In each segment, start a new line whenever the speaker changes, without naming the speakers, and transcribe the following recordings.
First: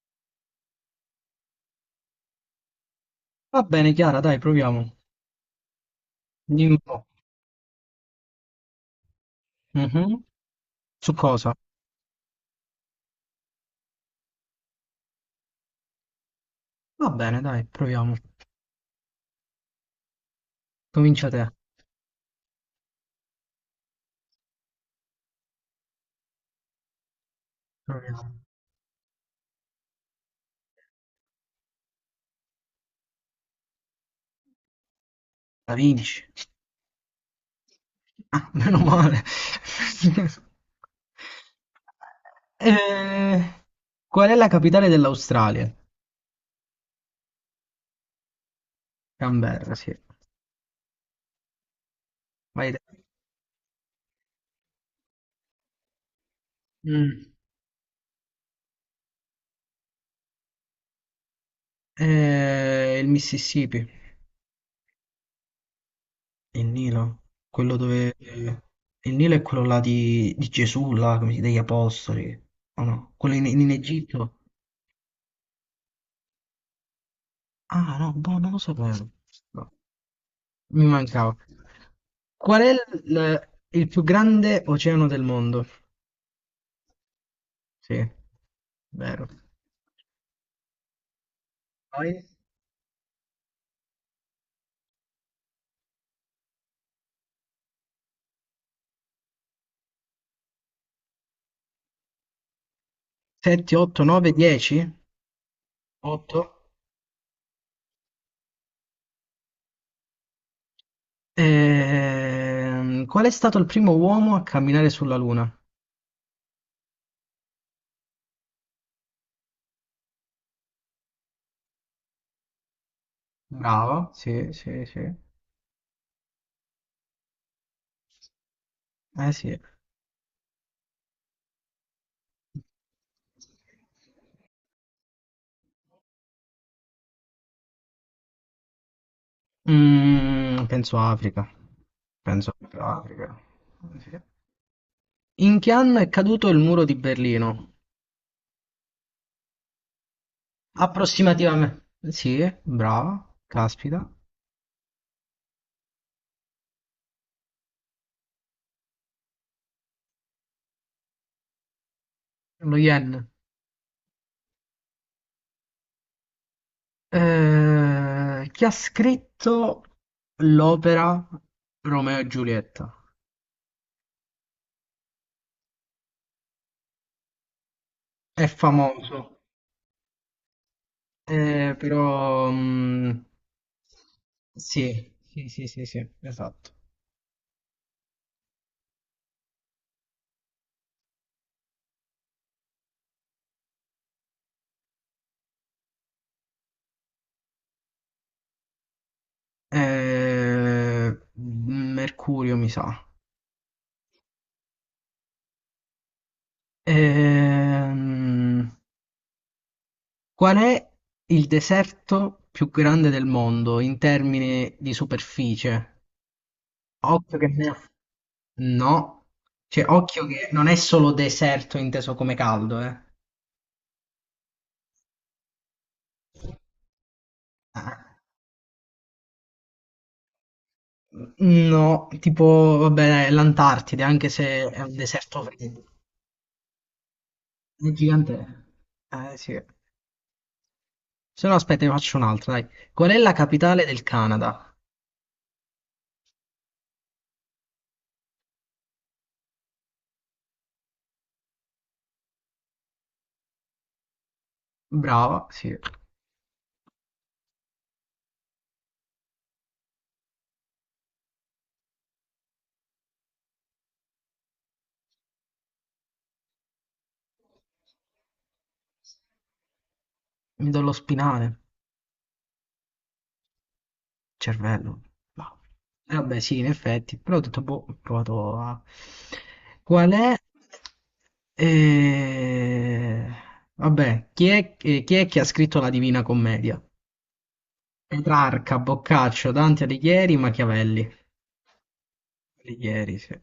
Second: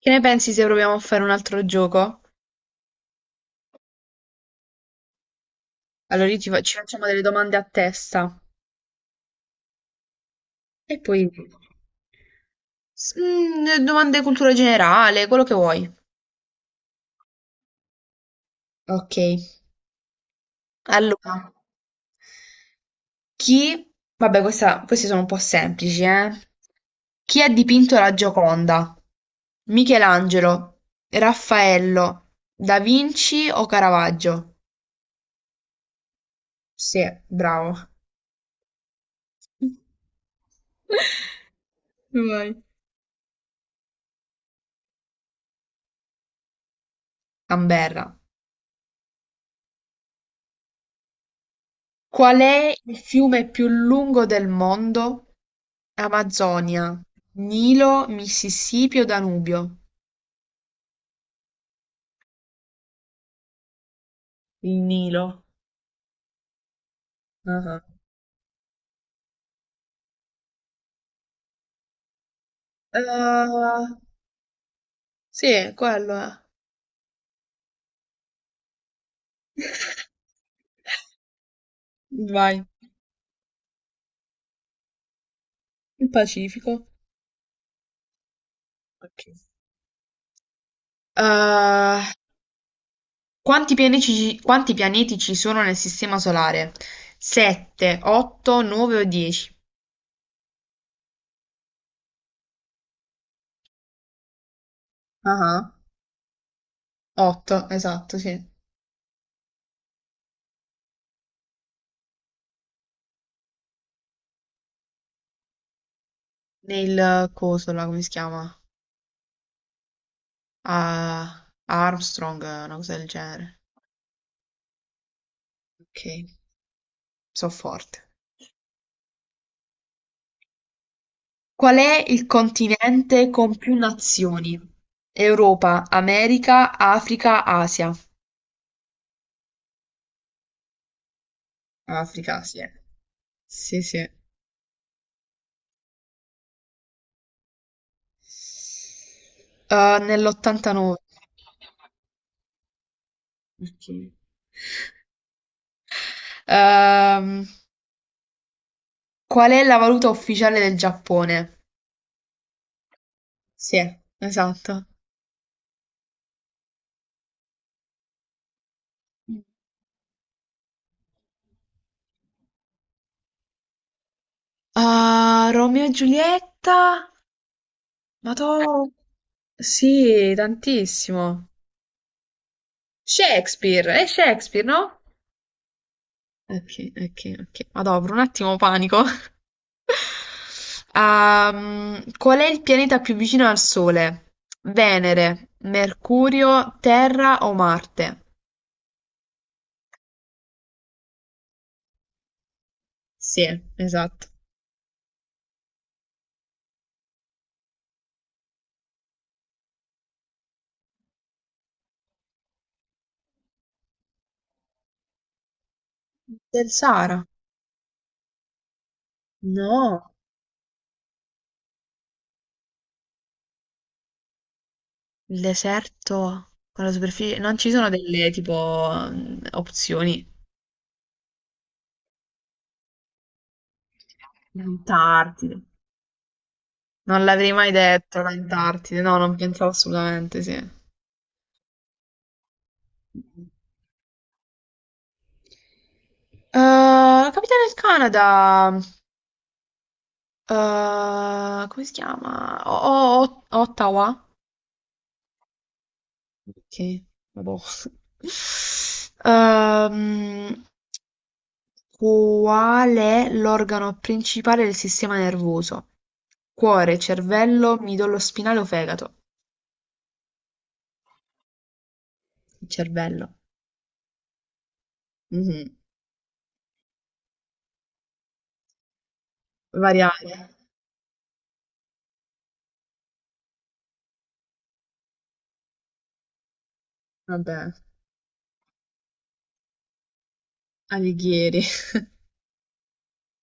Che ne pensi se proviamo a fare un altro gioco?
Va bene, Chiara, dai, proviamo.
Allora io
Dimmi
ci
un po'.
facciamo delle domande a testa
Mhm.
e
Su
poi
cosa?
Domande di cultura generale, quello che vuoi.
Va bene, dai, proviamo.
Ok,
Comincia te.
allora, chi... Vabbè, queste sono un po' semplici, eh? Chi ha dipinto la
Proviamo.
Gioconda? Michelangelo, Raffaello, Da Vinci o Caravaggio?
La vinci.
Sì, bravo.
Ah, meno male.
Vai.
Eh, Qual è la capitale dell'Australia?
Canberra.
Canberra, sì.
Qual
Vai
è
te.
il fiume più lungo del mondo? Amazzonia,
Mm.
Nilo, Mississippi o Danubio?
Il Mississippi.
Il Nilo.
Il Nilo. Quello
Ah,
dove... il Nilo è quello là di Gesù, là, come si- degli apostoli. O
eh,
no? Quello in Egitto.
sì, quello è.
Ah, no, boh, non lo sapevo. No, mi mancava. Qual
Vai.
è il più grande oceano del mondo?
Il Pacifico.
Sì,
Ok.
vero.
Eh,
Poi
quanti pianeti ci sono nel Sistema Solare? 7, 8, 9 o 10?
7, 8, 9, 10?
Ah,
8.
8, esatto, sì.
Qual è stato il primo uomo a camminare sulla Luna?
Nel coso là, come si chiama? a a Armstrong, una cosa del genere.
Bravo. Sì, sì, sì.
Ok, so forte.
Eh sì.
Qual è il continente con più nazioni? Europa, America, Africa, Asia.
Mm, penso Africa.
Africa,
Penso
sì.
proprio Africa.
Sì, sì.
Sì. In che anno è caduto il muro di Berlino?
Nell'89.
Approssimativame sì, brava,
Ok.
caspita.
Ehm, qual è la valuta ufficiale del Giappone?
Lo Yen.
Sì. Esatto.
Chi ha scritto l'opera Romeo e Giulietta?
Ah, Romeo e Giulietta? Ma
È
tu.
famoso,
Sì, tantissimo.
però... mm,
Shakespeare, è Shakespeare, no?
sì, sì, sì, sì, sì,
Ok,
esatto.
ok, ok. Madò, per un attimo panico. Qual è il pianeta più vicino al Sole? Venere, Mercurio, Terra o Marte?
Eh, Mercurio, mi sa.
Sì, esatto.
Ehm, Qual è il deserto più grande del mondo in termini di superficie?
Del Sahara?
Occhio che ne ha- No, cioè
No.
occhio che non è solo deserto inteso come caldo, eh.
Il deserto con la superficie. Non ci sono
Ah,
delle tipo opzioni.
no, tipo, vabbè, l'Antartide, anche se è un deserto
L'Antartide.
freddo.
Non l'avrei mai
È
detto,
gigante.
l'Antartide. No, non
Eh sì.
pensavo assolutamente, sì.
Se no aspetta, ne faccio un'altra, dai. Qual è la capitale del Canada?
La capitale del Canada, come si chiama? Ottawa?
Brava, sì.
Ok, vabbò. Ehm, qual è l'organo principale del sistema nervoso? Cuore, cervello, midollo spinale o fegato?
Mi do lo spinale.
Il cervello.
Cervello, ma
Mhm.
eh vabbè sì, in effetti, però ho detto, boh, ho provato a... Qual
Variabile.
è? Eh, Vabbè, chi è che ha scritto la Divina Commedia?
Vabbè,
Petrarca, Boccaccio, Dante Alighieri, Machiavelli.
Alighieri.
Alighieri, sì.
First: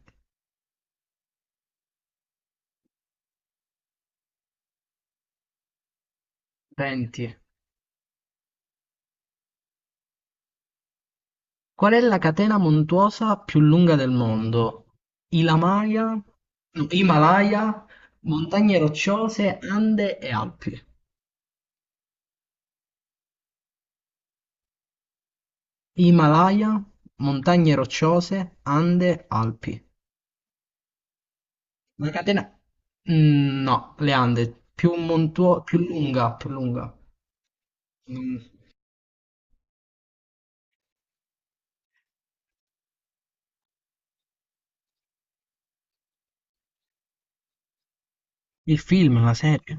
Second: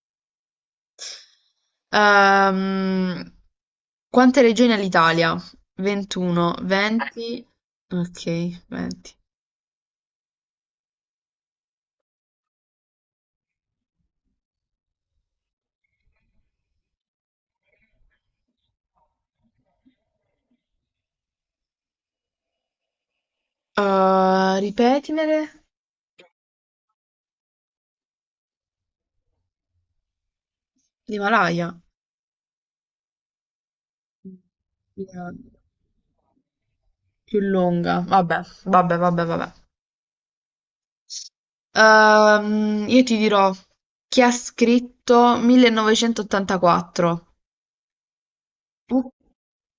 Ehm, quante regioni ha l'Italia? 21,
20.
20, ok, 20.
Qual è la catena montuosa più lunga del mondo? Ilamaya, no, Himalaya, Montagne Rocciose, Ande e Alpi.
Ripetimele,
Himalaya, montagne rocciose, Ande, Alpi.
l'Himalaya,
La catena... Mm, no, le Ande, più
La-
montuo- più lunga, più lunga.
più lunga, vabbè,
Mm,
vabbè, vabbè, vabbè. Io ti dirò chi ha scritto 1984,
il film, la serie.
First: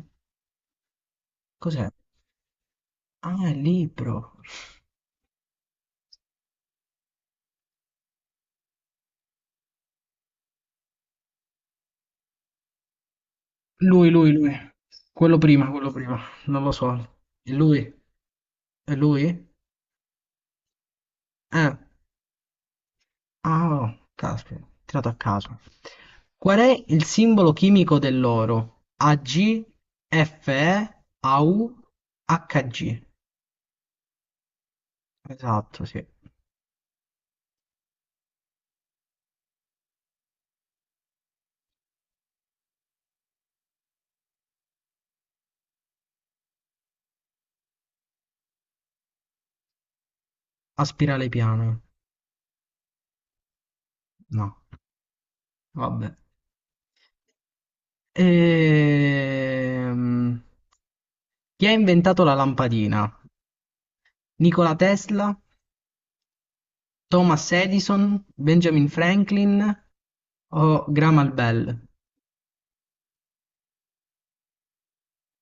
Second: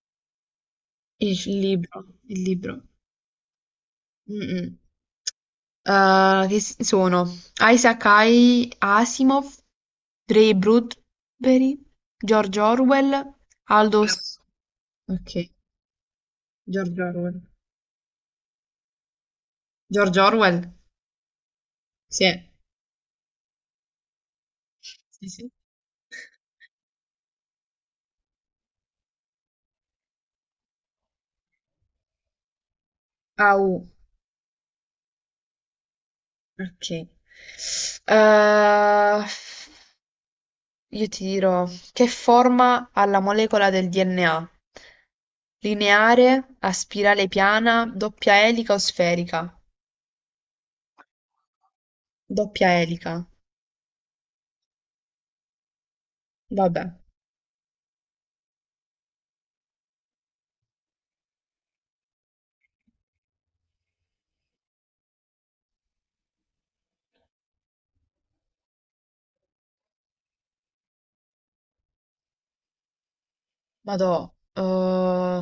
il
Cos'è?
libro, il libro.
Ah, il libro.
Mm, mm. Sono Isaac Asimov, Ray Bradbury, George Orwell, Aldo.
Lui, lui, lui. Quello
Ok,
prima, quello prima. Non lo so.
George Orwell.
È lui? È lui?
George Orwell?
Eh.
Sì. Eh.
Ah, caspita, tirato a
Sì, sì.
caso. Qual è il simbolo chimico dell'oro? Ag, Fe, Au, Hg.
Au,
Esatto, sì.
ok. Eh, io ti dirò, che forma ha la molecola del DNA? Lineare, a spirale piana, doppia elica o sferica?
A spirale piana.
Doppia elica.
No, vabbè.
Vabbè.
Ehm, Chi ha inventato la lampadina? Nikola Tesla, Thomas Edison, Benjamin Franklin o Graham Bell?
Madò,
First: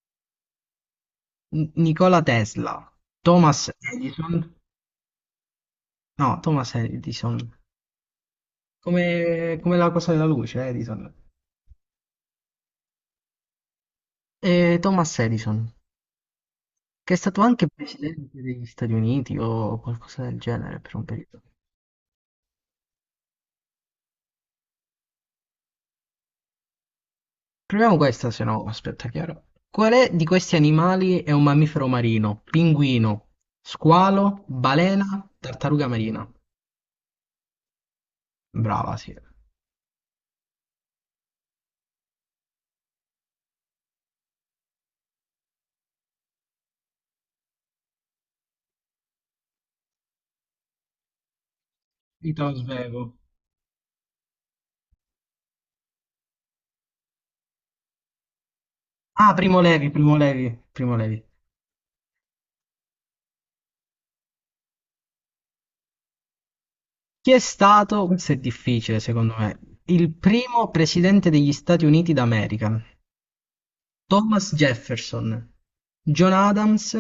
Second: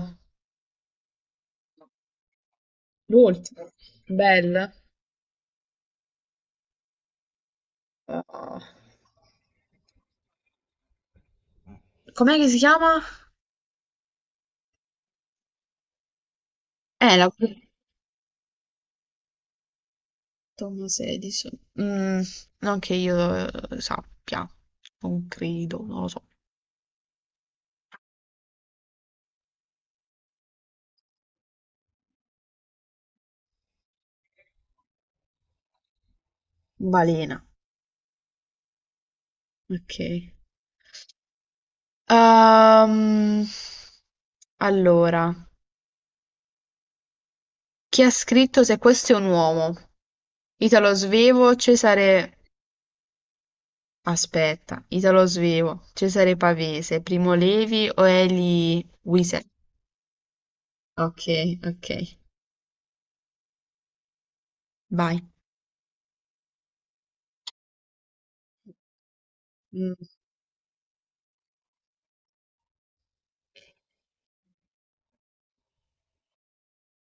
N- Nikola Tesla,
l'ultimo,
Thomas Edison,
Belle.
no, Thomas Edison.
eh,
Come la cosa della luce, Edison.
com'è che si chiama?
Thomas Edison, che
Eh,
è
la
stato anche presidente degli Stati Uniti o qualcosa del
Tom
genere per un periodo.
16. Mm, non che io sappia, non credo, non lo so.
Proviamo questa, se no, aspetta, chiaro. Quale di questi animali è un mammifero marino? Pinguino, squalo, balena, tartaruga marina.
Balena,
Brava, sì.
ok. Ehm, allora, chi ha scritto Se questo è un uomo? Italo Svevo, Cesare...
Io te lo svelo.
Aspetta, Italo Svevo, Cesare Pavese, Primo Levi o Eli
Ah,
Wiesel?
Primo Levi.
Okay, okay. Vai.
Chi è stato, questo è difficile secondo me,
Mm,
il primo presidente degli Stati Uniti d'America? Thomas Jefferson, John Adams,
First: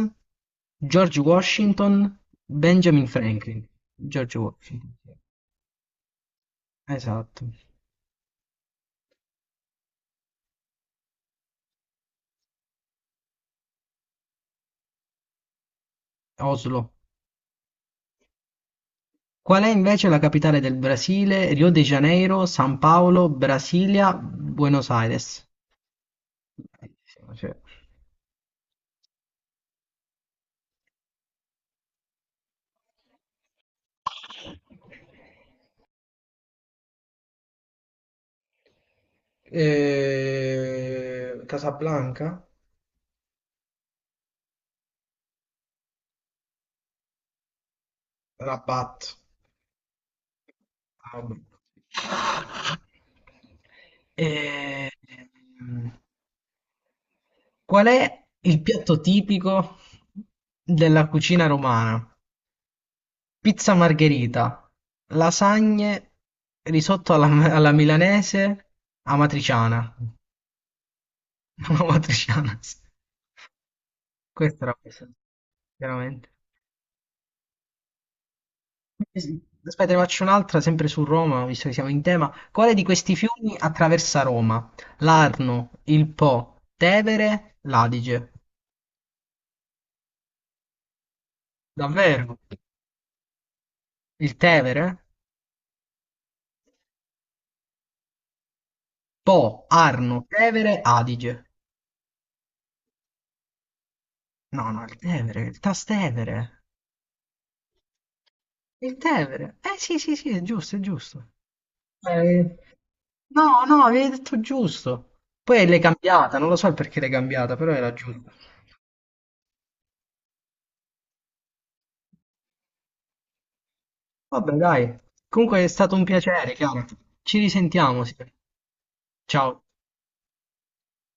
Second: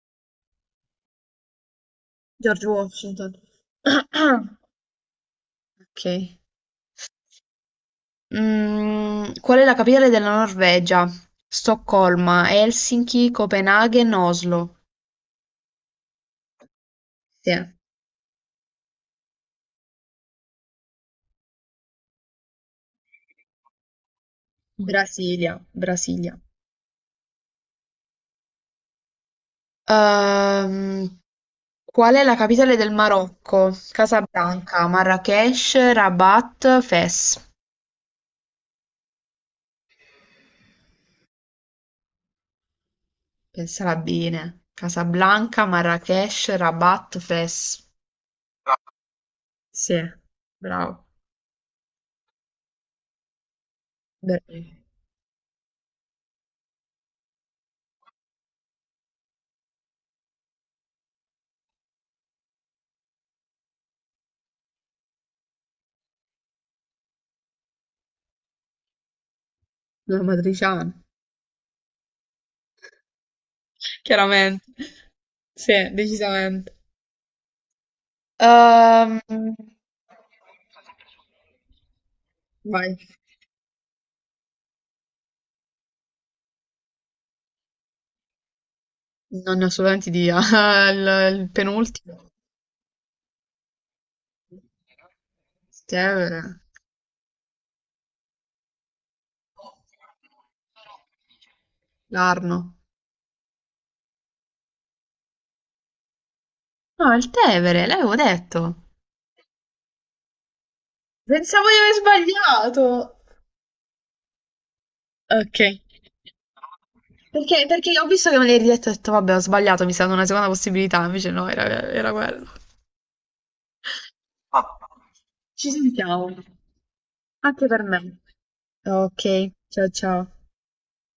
George Washington,
George
Benjamin
Washington.
Franklin. George Washington, sì.
Ok.
Esatto.
Qual è la capitale della Norvegia? Stoccolma, Helsinki, Copenaghen, Oslo.
Oslo.
Sì,
Qual è invece la capitale del Brasile? Rio de Janeiro, San Paolo, Brasilia, Buenos Aires.
Brasilia, Brasilia.
Bellissimo, cioè.
Ehm, qual è la capitale del Marocco? Casablanca, Marrakesh, Rabat, Fes.
Casablanca?
Pensala bene. Casablanca, Marrakesh, Rabat, Fes.
Rabat.
Sì, bravo.
Ah, vabbè.
Beh,
Eh, ehm, Qual è il piatto tipico della cucina romana? Pizza margherita, lasagne, risotto alla milanese, amatriciana.
una matriciana,
Amatriciana, sì.
chiaramente.
Questa era questa,
Sì,
chiaramente.
decisamente. Ehm,
Aspetta, ne faccio un'altra, sempre su Roma, visto che siamo in tema. Quale di
vai.
questi fiumi attraversa Roma? L'Arno, il Po, Tevere, l'Adige.
Non ne ho assolutamente idea. Il penultimo.
Davvero? Il Tevere?
Tevere.
Po, Arno, Tevere, Adige.
L'Arno.
No, no, il Tevere, il Trastevere.
No, è il Tevere, l'avevo detto.
Il Tevere. Eh sì, sì, sì, è giusto, è giusto.
Pensavo di aver
Eh,
sbagliato.
No, no, avevi detto giusto. Poi l'hai
Okay.
cambiata, non lo so il perché l'hai cambiata,
Perché,
però
perché
era
ho visto
giusto.
che me l'hai ridetto e ho detto, vabbè, ho sbagliato, mi serve una seconda possibilità, invece no, era quello.
Vabbè, dai. Comunque è
Ci
stato un
sentiamo,
piacere, Chiara. Ci
anche per
risentiamo,
me.
sì.
Ok,
Ciao.
ciao ciao.